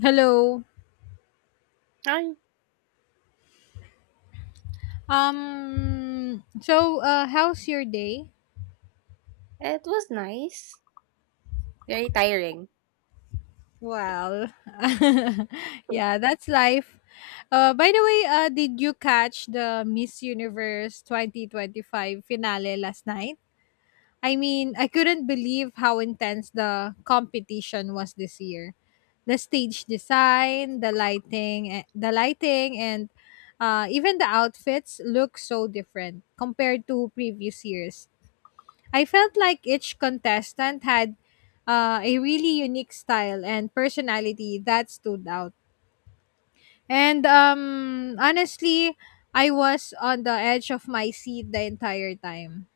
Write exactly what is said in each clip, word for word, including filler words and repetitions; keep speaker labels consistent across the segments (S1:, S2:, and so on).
S1: Hello.
S2: I
S1: Um so uh how's your day?
S2: It was nice. Very tiring.
S1: Well, yeah, that's life. Uh by the way, uh did you catch the Miss Universe twenty twenty-five finale last night? I mean, I couldn't believe how intense the competition was this year. The stage design, the lighting, eh, the lighting and uh even the outfits look so different compared to previous years. I felt like each contestant had uh, a really unique style and personality that stood out. And um, honestly, I was on the edge of my seat the entire time.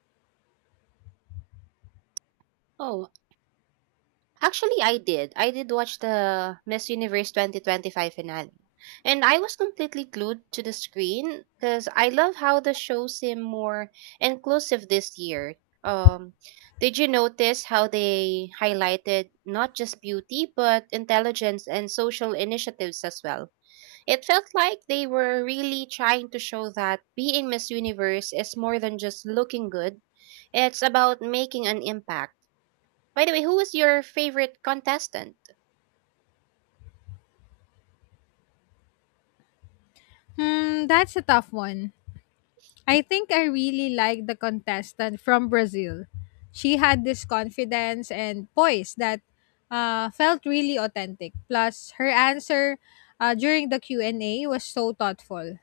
S2: Oh, actually I did. I did watch the Miss Universe twenty twenty-five finale. And I was completely glued to the screen because I love how the show seemed more inclusive this year. Um, did you notice how they highlighted not just beauty but intelligence and social initiatives as well? It felt like they were really trying to show that being Miss Universe is more than just looking good. It's about making an impact. By the way, who was your favorite contestant?
S1: Hmm, that's a tough one. I think I really liked the contestant from Brazil. She had this confidence and poise that uh, felt really authentic. Plus, her answer uh, during the Q and A was so thoughtful.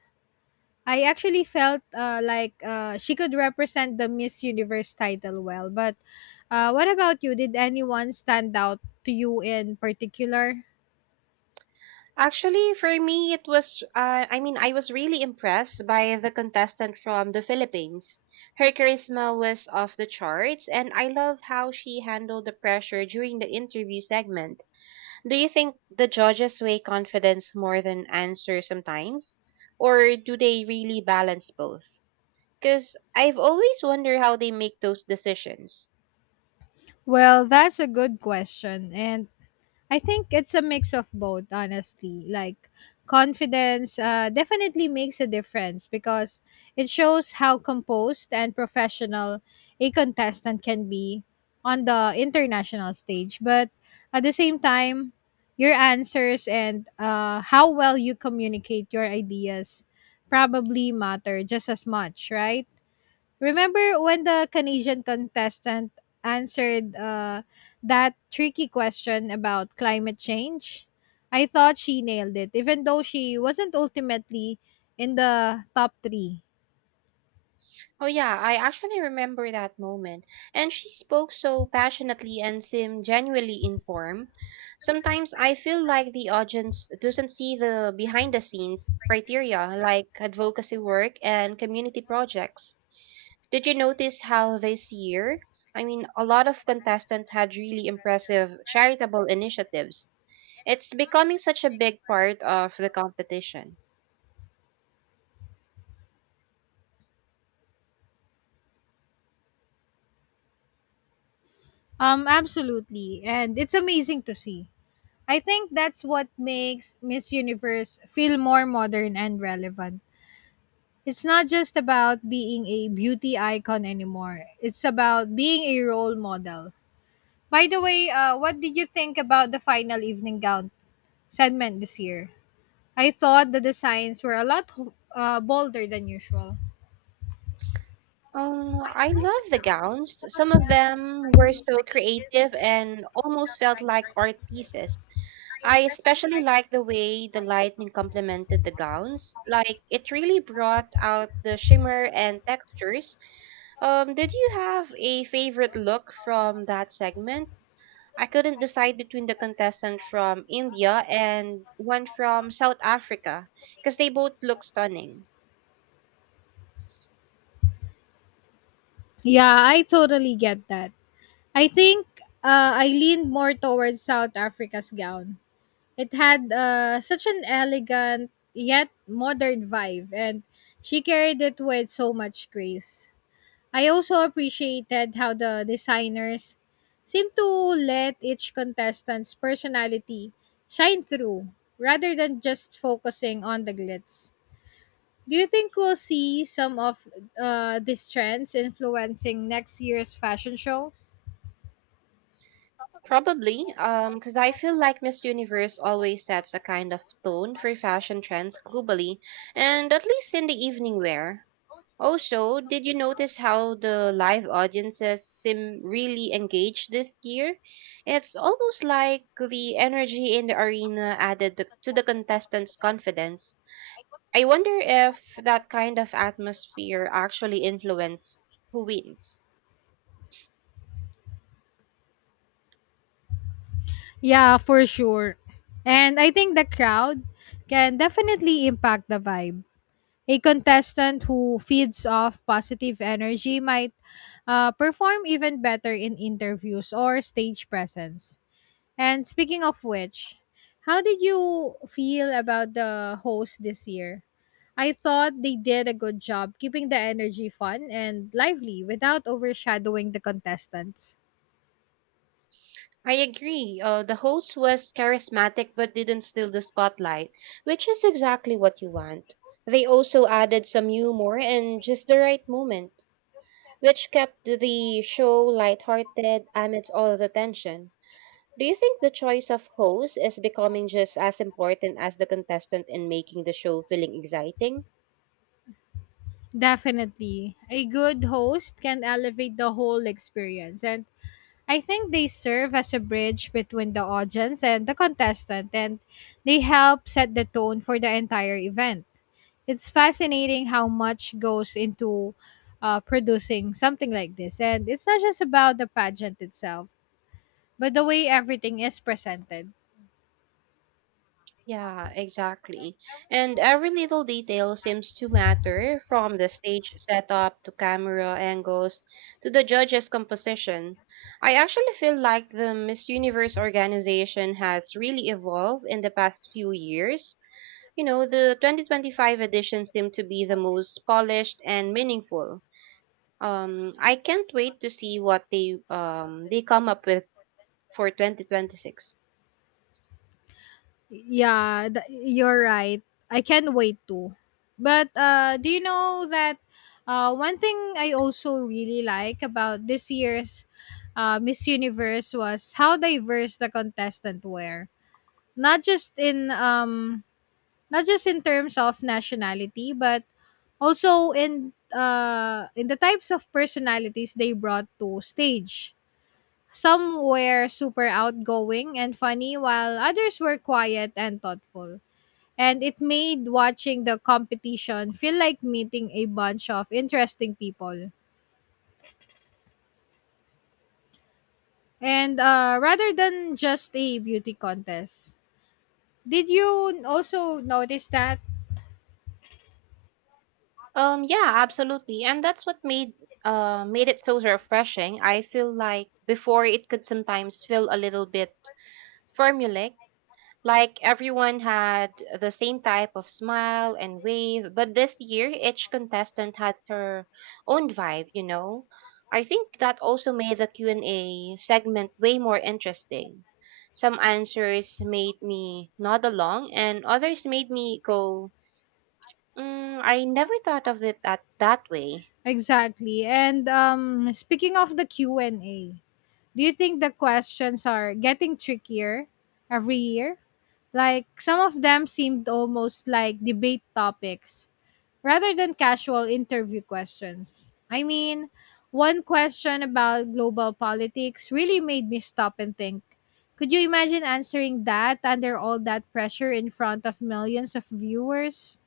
S1: I actually felt uh, like uh, she could represent the Miss Universe title well. But uh, what about you? Did anyone stand out to you in particular?
S2: Actually, for me, it was, uh, I mean, I was really impressed by the contestant from the Philippines. Her charisma was off the charts, and I love how she handled the pressure during the interview segment. Do you think the judges weigh confidence more than answer sometimes? Or do they really balance both? Because I've always wondered how they make those decisions.
S1: Well, that's a good question. And I think it's a mix of both, honestly. Like confidence uh, definitely makes a difference because it shows how composed and professional a contestant can be on the international stage. But at the same time, your answers and uh, how well you communicate your ideas probably matter just as much, right? Remember when the Canadian contestant answered uh, that tricky question about climate change? I thought she nailed it, even though she wasn't ultimately in the top three.
S2: Oh yeah, I actually remember that moment. And she spoke so passionately and seemed genuinely informed. Sometimes I feel like the audience doesn't see the behind the scenes criteria like advocacy work and community projects. Did you notice how this year, I mean, a lot of contestants had really impressive charitable initiatives. It's becoming such a big part of the competition.
S1: Um, absolutely. And it's amazing to see. I think that's what makes Miss Universe feel more modern and relevant. It's not just about being a beauty icon anymore. It's about being a role model. By the way, uh, what did you think about the final evening gown segment this year? I thought the designs were a lot uh, bolder than usual.
S2: Um, I love the gowns. Some of them were so creative and almost felt like art pieces. I especially like the way the lighting complemented the gowns. Like it really brought out the shimmer and textures. Um, did you have a favorite look from that segment? I couldn't decide between the contestant from India and one from South Africa because they both look stunning.
S1: Yeah, I totally get that. I think uh, I leaned more towards South Africa's gown. It had uh, such an elegant yet modern vibe, and she carried it with so much grace. I also appreciated how the designers seemed to let each contestant's personality shine through rather than just focusing on the glitz. Do you think we'll see some of uh, these trends influencing next year's fashion shows?
S2: Probably, um, because I feel like Miss Universe always sets a kind of tone for fashion trends globally, and at least in the evening wear. Also, did you notice how the live audiences seem really engaged this year? It's almost like the energy in the arena added the, to the contestants' confidence. I wonder if that kind of atmosphere actually influences who wins.
S1: Yeah, for sure. And I think the crowd can definitely impact the vibe. A contestant who feeds off positive energy might uh, perform even better in interviews or stage presence. And speaking of which, how did you feel about the host this year? I thought they did a good job keeping the energy fun and lively without overshadowing the contestants.
S2: I agree. Uh, the host was charismatic but didn't steal the spotlight, which is exactly what you want. They also added some humor and just the right moment, which kept the show lighthearted amidst all the tension. Do you think the choice of host is becoming just as important as the contestant in making the show feeling exciting?
S1: Definitely. A good host can elevate the whole experience, and I think they serve as a bridge between the audience and the contestant, and they help set the tone for the entire event. It's fascinating how much goes into uh, producing something like this. And it's not just about the pageant itself, but the way everything is presented.
S2: Yeah, exactly. And every little detail seems to matter from the stage setup to camera angles to the judges' composition. I actually feel like the Miss Universe organization has really evolved in the past few years. You know, the twenty twenty-five edition seemed to be the most polished and meaningful. Um, I can't wait to see what they um they come up with for twenty twenty-six.
S1: Yeah, th- you're right. I can't wait to. But uh, do you know that uh, one thing I also really like about this year's uh, Miss Universe was how diverse the contestant were. Not just in um not just in terms of nationality, but also in uh in the types of personalities they brought to stage. Some were super outgoing and funny while others were quiet and thoughtful, and it made watching the competition feel like meeting a bunch of interesting people, and uh rather than just a beauty contest. Did you also notice that?
S2: Um, yeah, absolutely. And that's what made uh made it so refreshing. I feel like before it could sometimes feel a little bit formulaic, like everyone had the same type of smile and wave, but this year each contestant had her own vibe, you know. I think that also made the Q and A segment way more interesting. Some answers made me nod along and others made me go, mm, I never thought of it that, that way.
S1: Exactly. and um Speaking of the Q&A, do you think the questions are getting trickier every year? Like, some of them seemed almost like debate topics rather than casual interview questions. I mean, one question about global politics really made me stop and think. Could you imagine answering that under all that pressure in front of millions of viewers?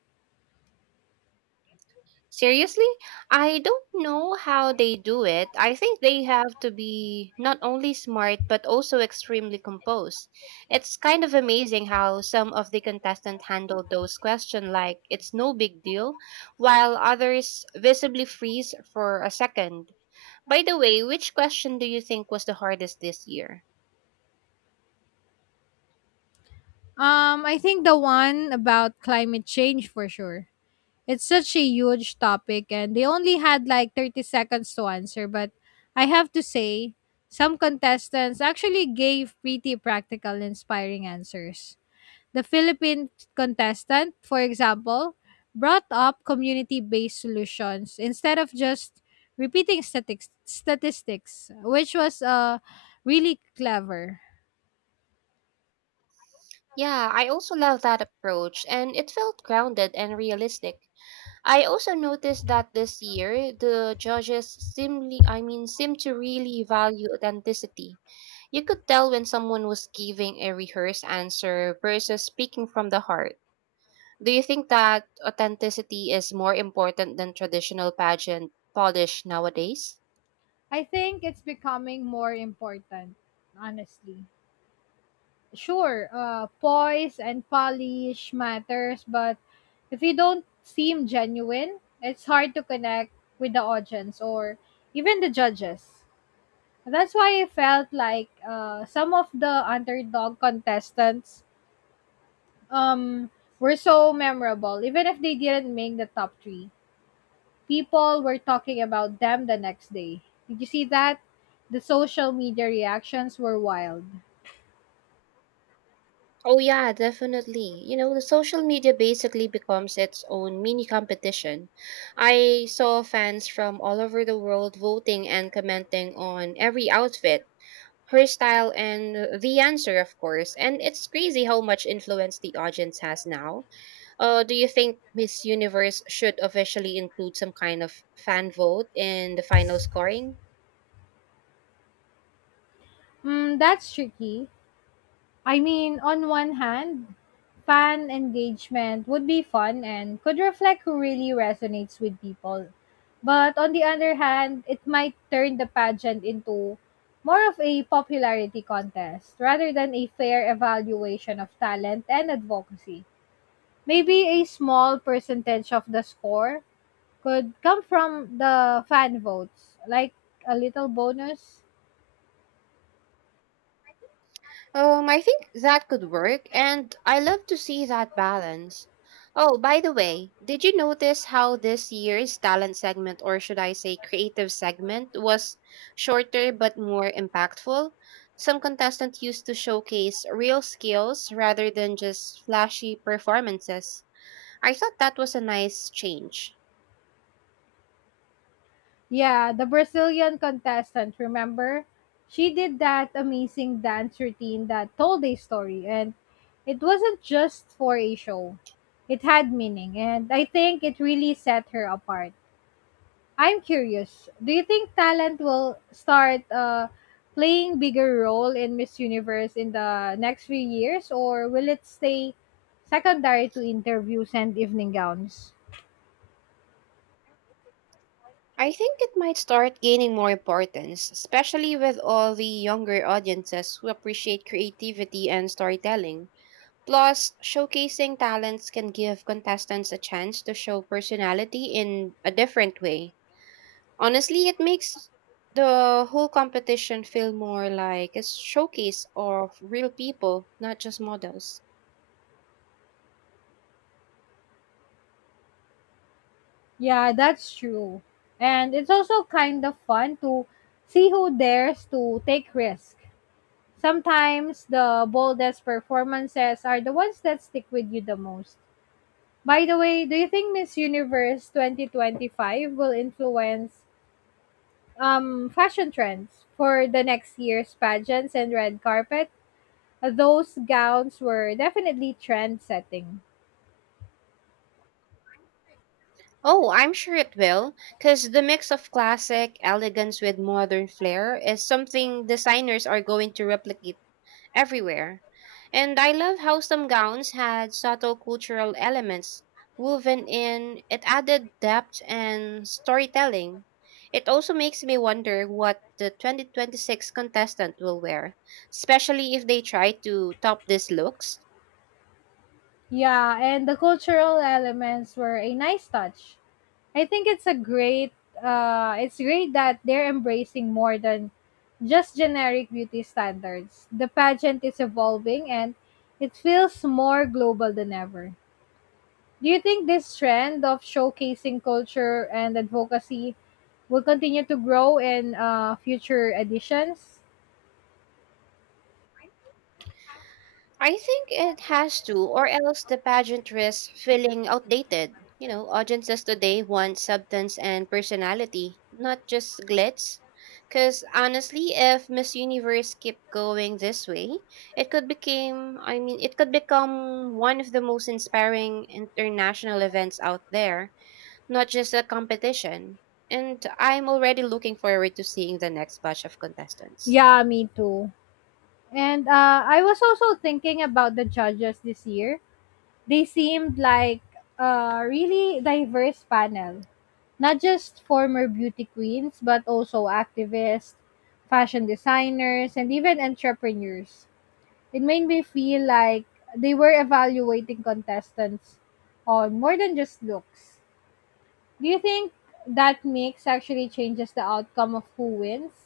S2: Seriously? I don't know how they do it. I think they have to be not only smart but also extremely composed. It's kind of amazing how some of the contestants handle those questions like it's no big deal, while others visibly freeze for a second. By the way, which question do you think was the hardest this year?
S1: Um, I think the one about climate change, for sure. It's such a huge topic, and they only had like thirty seconds to answer. But I have to say, some contestants actually gave pretty practical, inspiring answers. The Philippine contestant, for example, brought up community based solutions instead of just repeating statics, statistics, which was uh, really clever.
S2: Yeah, I also love that approach, and it felt grounded and realistic. I also noticed that this year the judges seemly I mean seem to really value authenticity. You could tell when someone was giving a rehearsed answer versus speaking from the heart. Do you think that authenticity is more important than traditional pageant polish nowadays?
S1: I think it's becoming more important, honestly. Sure, uh, poise and polish matters, but if you don't seem genuine, it's hard to connect with the audience or even the judges. That's why I felt like uh, some of the underdog contestants um, were so memorable, even if they didn't make the top three. People were talking about them the next day. Did you see that? The social media reactions were wild.
S2: Oh yeah, definitely. You know, the social media basically becomes its own mini competition. I saw fans from all over the world voting and commenting on every outfit her style and uh, the answer of course and it's crazy how much influence the audience has now. Uh, do you think miss universe should officially include some kind of fan vote in the final scoring?
S1: Mm, that's tricky. I mean, on one hand, fan engagement would be fun and could reflect who really resonates with people. But on the other hand, it might turn the pageant into more of a popularity contest rather than a fair evaluation of talent and advocacy. Maybe a small percentage of the score could come from the fan votes, like a little bonus.
S2: Um, I think that could work, and I love to see that balance. Oh, by the way, did you notice how this year's talent segment, or should I say creative segment, was shorter but more impactful? Some contestants used to showcase real skills rather than just flashy performances. I thought that was a nice change.
S1: Yeah, the Brazilian contestant, remember? She did that amazing dance routine that told a story, and it wasn't just for a show. It had meaning, and I think it really set her apart. I'm curious, do you think talent will start uh, playing bigger role in Miss Universe in the next few years, or will it stay secondary to interviews and evening gowns?
S2: I think it might start gaining more importance, especially with all the younger audiences who appreciate creativity and storytelling. Plus, showcasing talents can give contestants a chance to show personality in a different way. Honestly, it makes the whole competition feel more like a showcase of real people, not just models.
S1: Yeah, that's true. And it's also kind of fun to see who dares to take risks. Sometimes the boldest performances are the ones that stick with you the most. By the way, do you think Miss Universe twenty twenty-five will influence um, fashion trends for the next year's pageants and red carpet? Those gowns were definitely trend setting.
S2: Oh, I'm sure it will, because the mix of classic elegance with modern flair is something designers are going to replicate everywhere. And I love how some gowns had subtle cultural elements woven in. It added depth and storytelling. It also makes me wonder what the twenty twenty-six contestant will wear, especially if they try to top these looks.
S1: Yeah, and the cultural elements were a nice touch. I think it's a great uh it's great that they're embracing more than just generic beauty standards. The pageant is evolving, and it feels more global than ever. Do you think this trend of showcasing culture and advocacy will continue to grow in uh, future editions?
S2: I think it has to, or else the pageant risks feeling outdated. You know, audiences today want substance and personality, not just glitz. Because honestly, if Miss Universe kept going this way, it could become, I mean, it could become one of the most inspiring international events out there, not just a competition. And I'm already looking forward to seeing the next batch of contestants.
S1: Yeah, me too. And uh, I was also thinking about the judges this year. They seemed like a really diverse panel. Not just former beauty queens, but also activists, fashion designers, and even entrepreneurs. It made me feel like they were evaluating contestants on more than just looks. Do you think that mix actually changes the outcome of who wins?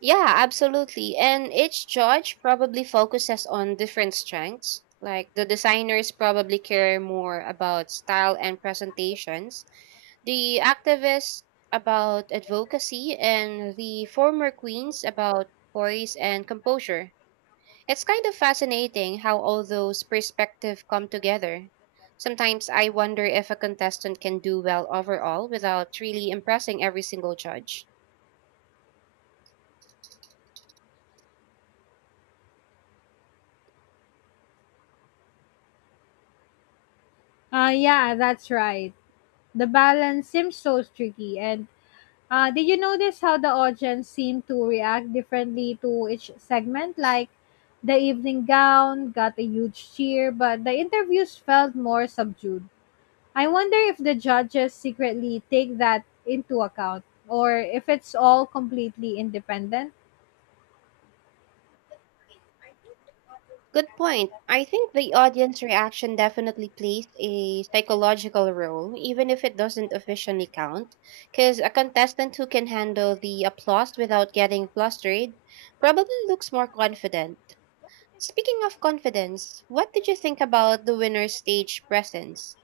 S2: Yeah, absolutely. And each judge probably focuses on different strengths. Like the designers probably care more about style and presentations, the activists about advocacy, and the former queens about poise and composure. It's kind of fascinating how all those perspectives come together. Sometimes I wonder if a contestant can do well overall without really impressing every single judge.
S1: Uh, yeah, that's right. The balance seems so tricky, and Uh, did you notice how the audience seemed to react differently to each segment? Like, the evening gown got a huge cheer, but the interviews felt more subdued. I wonder if the judges secretly take that into account or if it's all completely independent.
S2: Good point. I think the audience reaction definitely plays a psychological role, even if it doesn't officially count. Because a contestant who can handle the applause without getting flustered probably looks more confident. Speaking of confidence, what did you think about the winner's stage presence?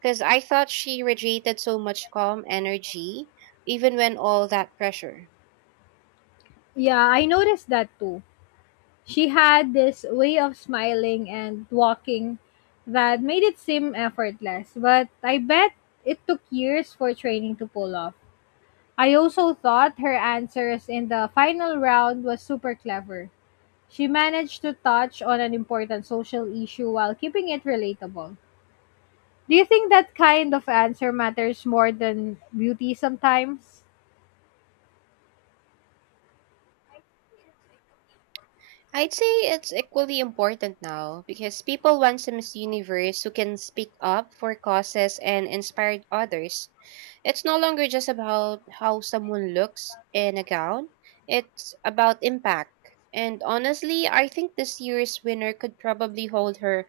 S2: Because I thought she radiated so much calm energy, even when all that pressure.
S1: Yeah, I noticed that too. She had this way of smiling and walking that made it seem effortless, but I bet it took years for training to pull off. I also thought her answers in the final round was super clever. She managed to touch on an important social issue while keeping it relatable. Do you think that kind of answer matters more than beauty sometimes?
S2: I'd say it's equally important now because people want some Miss Universe who can speak up for causes and inspire others. It's no longer just about how someone looks in a gown, it's about impact. And honestly, I think this year's winner could probably hold her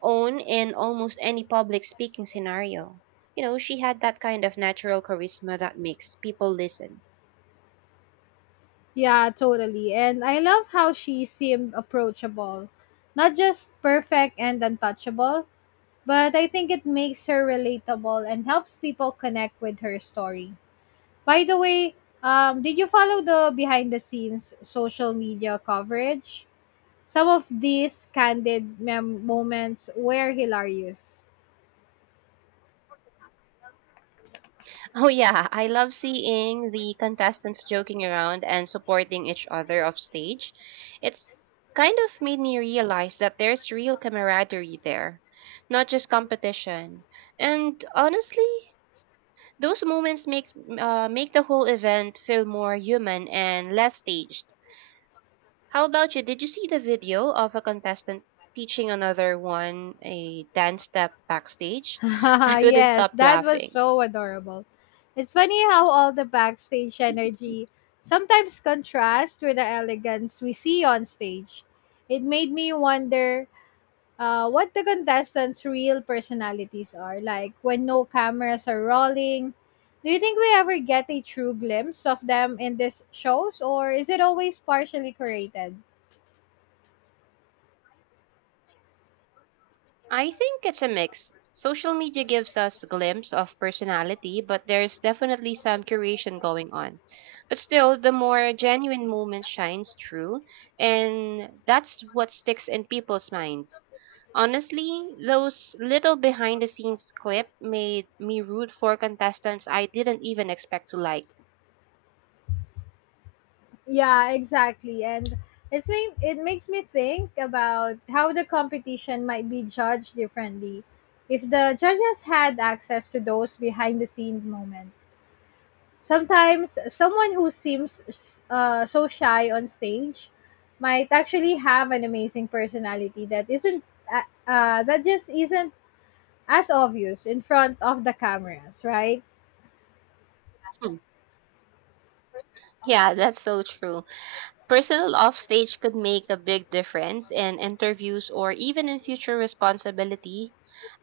S2: own in almost any public speaking scenario. You know, she had that kind of natural charisma that makes people listen.
S1: Yeah, totally. And I love how she seemed approachable. Not just perfect and untouchable, but I think it makes her relatable and helps people connect with her story. By the way, um, did you follow the behind the scenes social media coverage? Some of these candid mem- moments were hilarious.
S2: Oh yeah, I love seeing the contestants joking around and supporting each other off stage. It's kind of made me realize that there's real camaraderie there, not just competition. And honestly, those moments make uh, make the whole event feel more human and less staged. How about you? Did you see the video of a contestant teaching another one a dance step backstage? I couldn't
S1: Yes,
S2: stop
S1: that was
S2: laughing.
S1: so adorable. It's funny how all the backstage energy sometimes contrasts with the elegance we see on stage. It made me wonder uh, what the contestants' real personalities are like when no cameras are rolling. Do you think we ever get a true glimpse of them in these shows, or is it always partially created?
S2: I think it's a mix. Social media gives us a glimpse of personality, but there's definitely some curation going on. But still, the more genuine moment shines through, and that's what sticks in people's mind. Honestly, those little behind the scenes clip made me root for contestants I didn't even expect to like.
S1: Yeah, exactly. And it's me. it makes me think about how the competition might be judged differently if the judges had access to those behind the scenes moments. Sometimes someone who seems uh, so shy on stage might actually have an amazing personality that isn't uh, uh, that just isn't as obvious in front of the cameras, right?
S2: Hmm. Yeah, that's so true. Personal offstage could make a big difference in interviews or even in future responsibility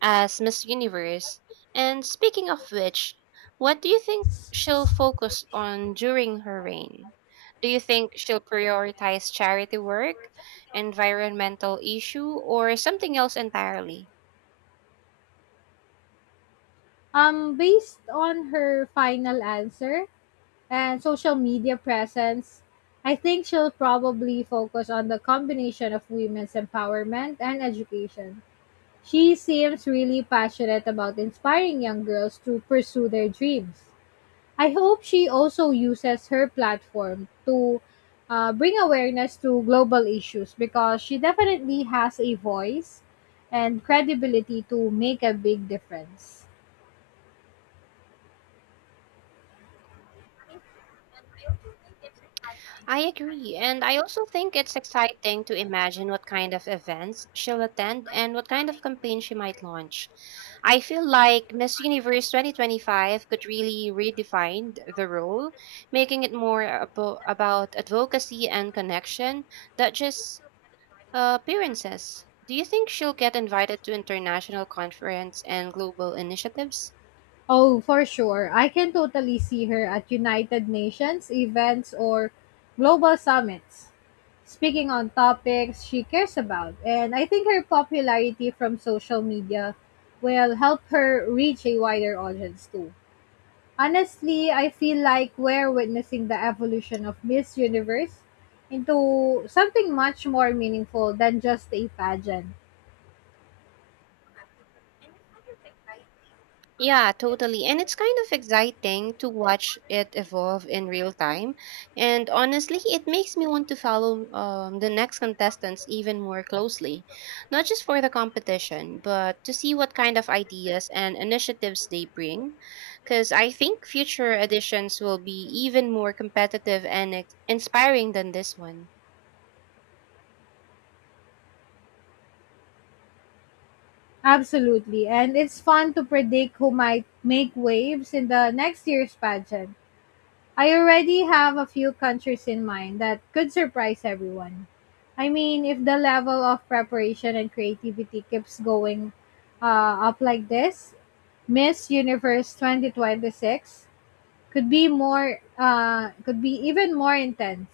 S2: as Miss Universe. And speaking of which, what do you think she'll focus on during her reign? Do you think she'll prioritize charity work, environmental issue, or something else entirely?
S1: Um, based on her final answer and social media presence, I think she'll probably focus on the combination of women's empowerment and education. She seems really passionate about inspiring young girls to pursue their dreams. I hope she also uses her platform to uh, bring awareness to global issues, because she definitely has a voice and credibility to make a big difference.
S2: I agree, and I also think it's exciting to imagine what kind of events she'll attend and what kind of campaign she might launch. I feel like Miss Universe twenty twenty-five could really redefine the role, making it more abo- about advocacy and connection than just uh, appearances. Do you think she'll get invited to international conference and global initiatives?
S1: Oh, for sure. I can totally see her at United Nations events or global summits, speaking on topics she cares about. And I think her popularity from social media will help her reach a wider audience too. Honestly, I feel like we're witnessing the evolution of Miss Universe into something much more meaningful than just a pageant.
S2: Yeah, totally. And it's kind of exciting to watch it evolve in real time. And honestly, it makes me want to follow um, the next contestants even more closely, not just for the competition, but to see what kind of ideas and initiatives they bring. Because I think future editions will be even more competitive and ex- inspiring than this one.
S1: Absolutely. And it's fun to predict who might make waves in the next year's pageant. I already have a few countries in mind that could surprise everyone. I mean, if the level of preparation and creativity keeps going uh, up like this, Miss Universe twenty twenty-six could be more uh, could be even more intense.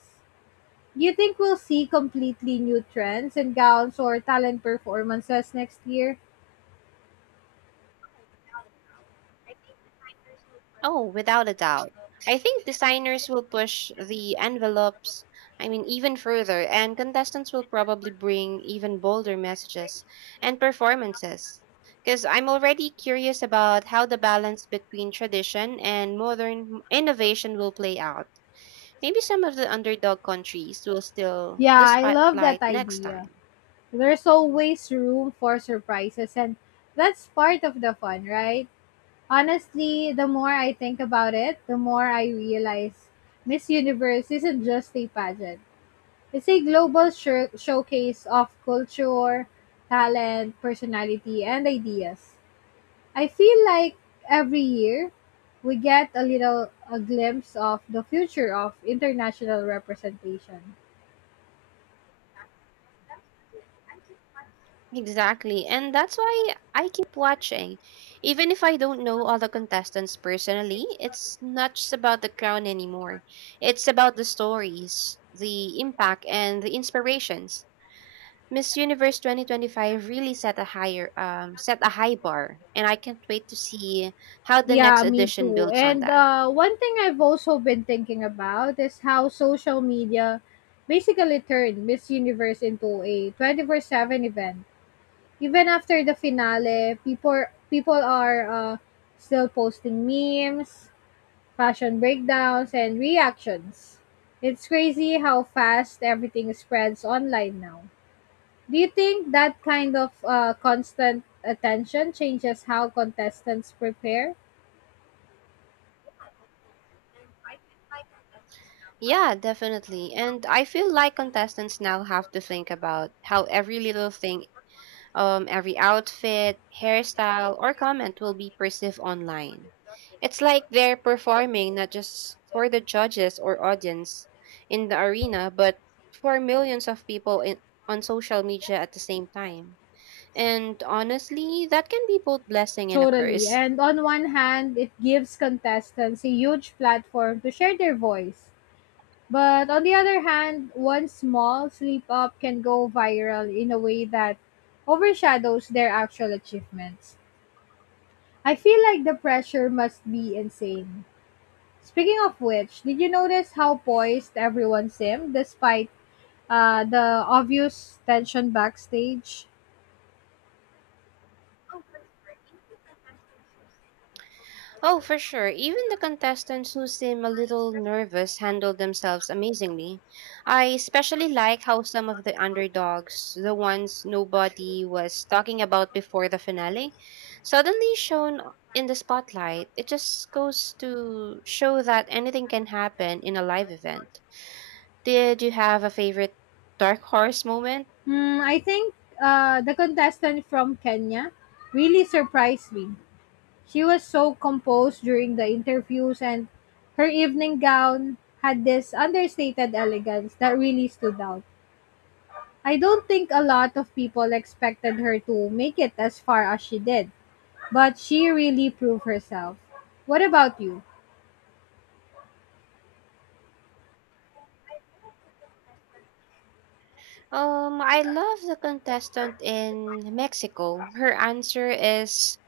S1: Do you think we'll see completely new trends in gowns or talent performances next year?
S2: Oh, without a doubt. I think designers will push the envelopes, I mean, even further, and contestants will probably bring even bolder messages and performances. Because I'm already curious about how the balance between tradition and modern innovation will play out. Maybe some of the underdog countries will steal
S1: Yeah,
S2: the
S1: I love that
S2: spotlight next
S1: idea.
S2: time.
S1: There's always room for surprises, and that's part of the fun, right? Honestly, the more I think about it, the more I realize Miss Universe isn't just a pageant. It's a global shir- showcase of culture, talent, personality, and ideas. I feel like every year we get a little a glimpse of the future of international representation.
S2: Exactly. And that's why I keep watching. Even if I don't know all the contestants personally, it's not just about the crown anymore. It's about the stories, the impact, and the inspirations. Miss Universe twenty twenty-five really set a higher um set a high bar, and I can't wait to see how the next
S1: Yeah, me
S2: edition
S1: too.
S2: builds on
S1: And
S2: that.
S1: uh, one thing I've also been thinking about is how social media basically turned Miss Universe into a twenty four seven event. Even after the finale, people people are uh, still posting memes, fashion breakdowns, and reactions. It's crazy how fast everything spreads online now. Do you think that kind of uh, constant attention changes how contestants prepare?
S2: Yeah, definitely. And I feel like contestants now have to think about how every little thing. Um, every outfit, hairstyle, or comment will be perceived online. It's like they're performing not just for the judges or audience in the arena, but for millions of people in, on social media at the same time. And honestly, that can be both blessing and a
S1: Totally.
S2: curse.
S1: And on one hand, it gives contestants a huge platform to share their voice. But on the other hand, one small slip up can go viral in a way that overshadows their actual achievements. I feel like the pressure must be insane. Speaking of which, did you notice how poised everyone seemed despite uh, the obvious tension backstage?
S2: Oh, for sure. Even the contestants who seem a little nervous handle themselves amazingly. I especially like how some of the underdogs, the ones nobody was talking about before the finale, suddenly shown in the spotlight. It just goes to show that anything can happen in a live event. Did you have a favorite dark horse moment?
S1: Hmm, I think uh, the contestant from Kenya really surprised me. She was so composed during the interviews, and her evening gown had this understated elegance that really stood out. I don't think a lot of people expected her to make it as far as she did, but she really proved herself. What about you?
S2: Um, I love the contestant in Mexico. Her answer is.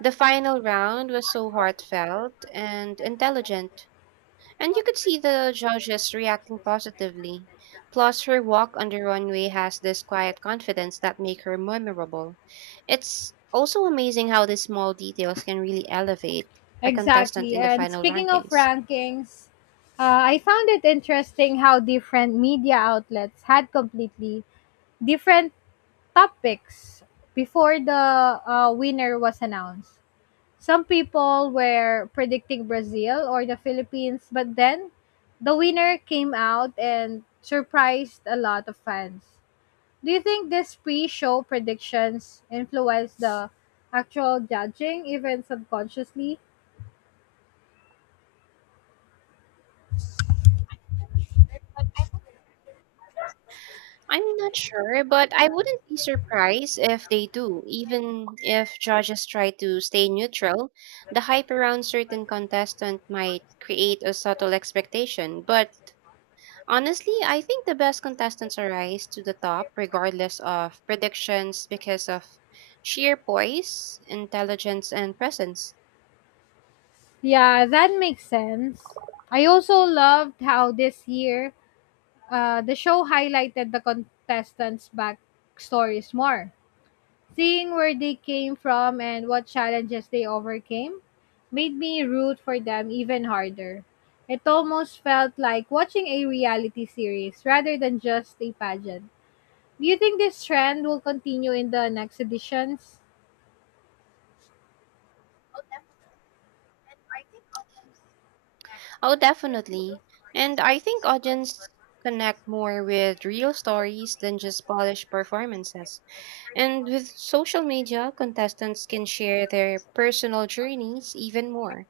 S2: The final round was so heartfelt and intelligent, and you could see the judges reacting positively. Plus, her walk on the runway has this quiet confidence that make her memorable. It's also amazing how these small details can really elevate a contestant
S1: Exactly.
S2: in the
S1: And
S2: final
S1: speaking of
S2: rankings.
S1: rankings, uh, I found it interesting how different media outlets had completely different topics before the uh, winner was announced. Some people were predicting Brazil or the Philippines, but then the winner came out and surprised a lot of fans. Do you think this pre show predictions influenced the actual judging, even subconsciously?
S2: I'm not sure, but I wouldn't be surprised if they do, even if judges try to stay neutral. The hype around certain contestant might create a subtle expectation, but honestly, I think the best contestants arise to the top regardless of predictions because of sheer poise, intelligence, and presence.
S1: Yeah, that makes sense. I also loved how this year uh, the show highlighted the contestants' backstories more. Seeing where they came from and what challenges they overcame made me root for them even harder. It almost felt like watching a reality series rather than just a pageant. Do you think this trend will continue in the next editions?
S2: Oh, definitely. And I think audience connect more with real stories than just polished performances. And with social media, contestants can share their personal journeys even more,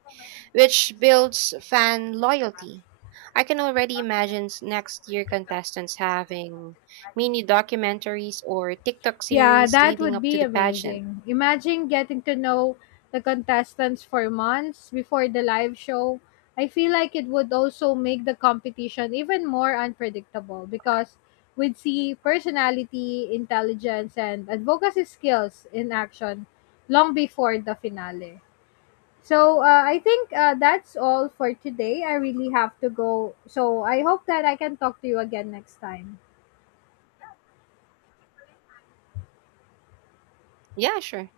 S2: which builds fan loyalty. I can already imagine s- next year contestants having mini documentaries or TikTok
S1: Yeah,
S2: series
S1: that
S2: leading
S1: would
S2: up to
S1: be
S2: the pageant.
S1: amazing. Imagine getting to know the contestants for months before the live show. I feel like it would also make the competition even more unpredictable because we'd see personality, intelligence, and advocacy skills in action long before the finale. So uh, I think uh, that's all for today. I really have to go. So I hope that I can talk to you again next time.
S2: Yeah, sure.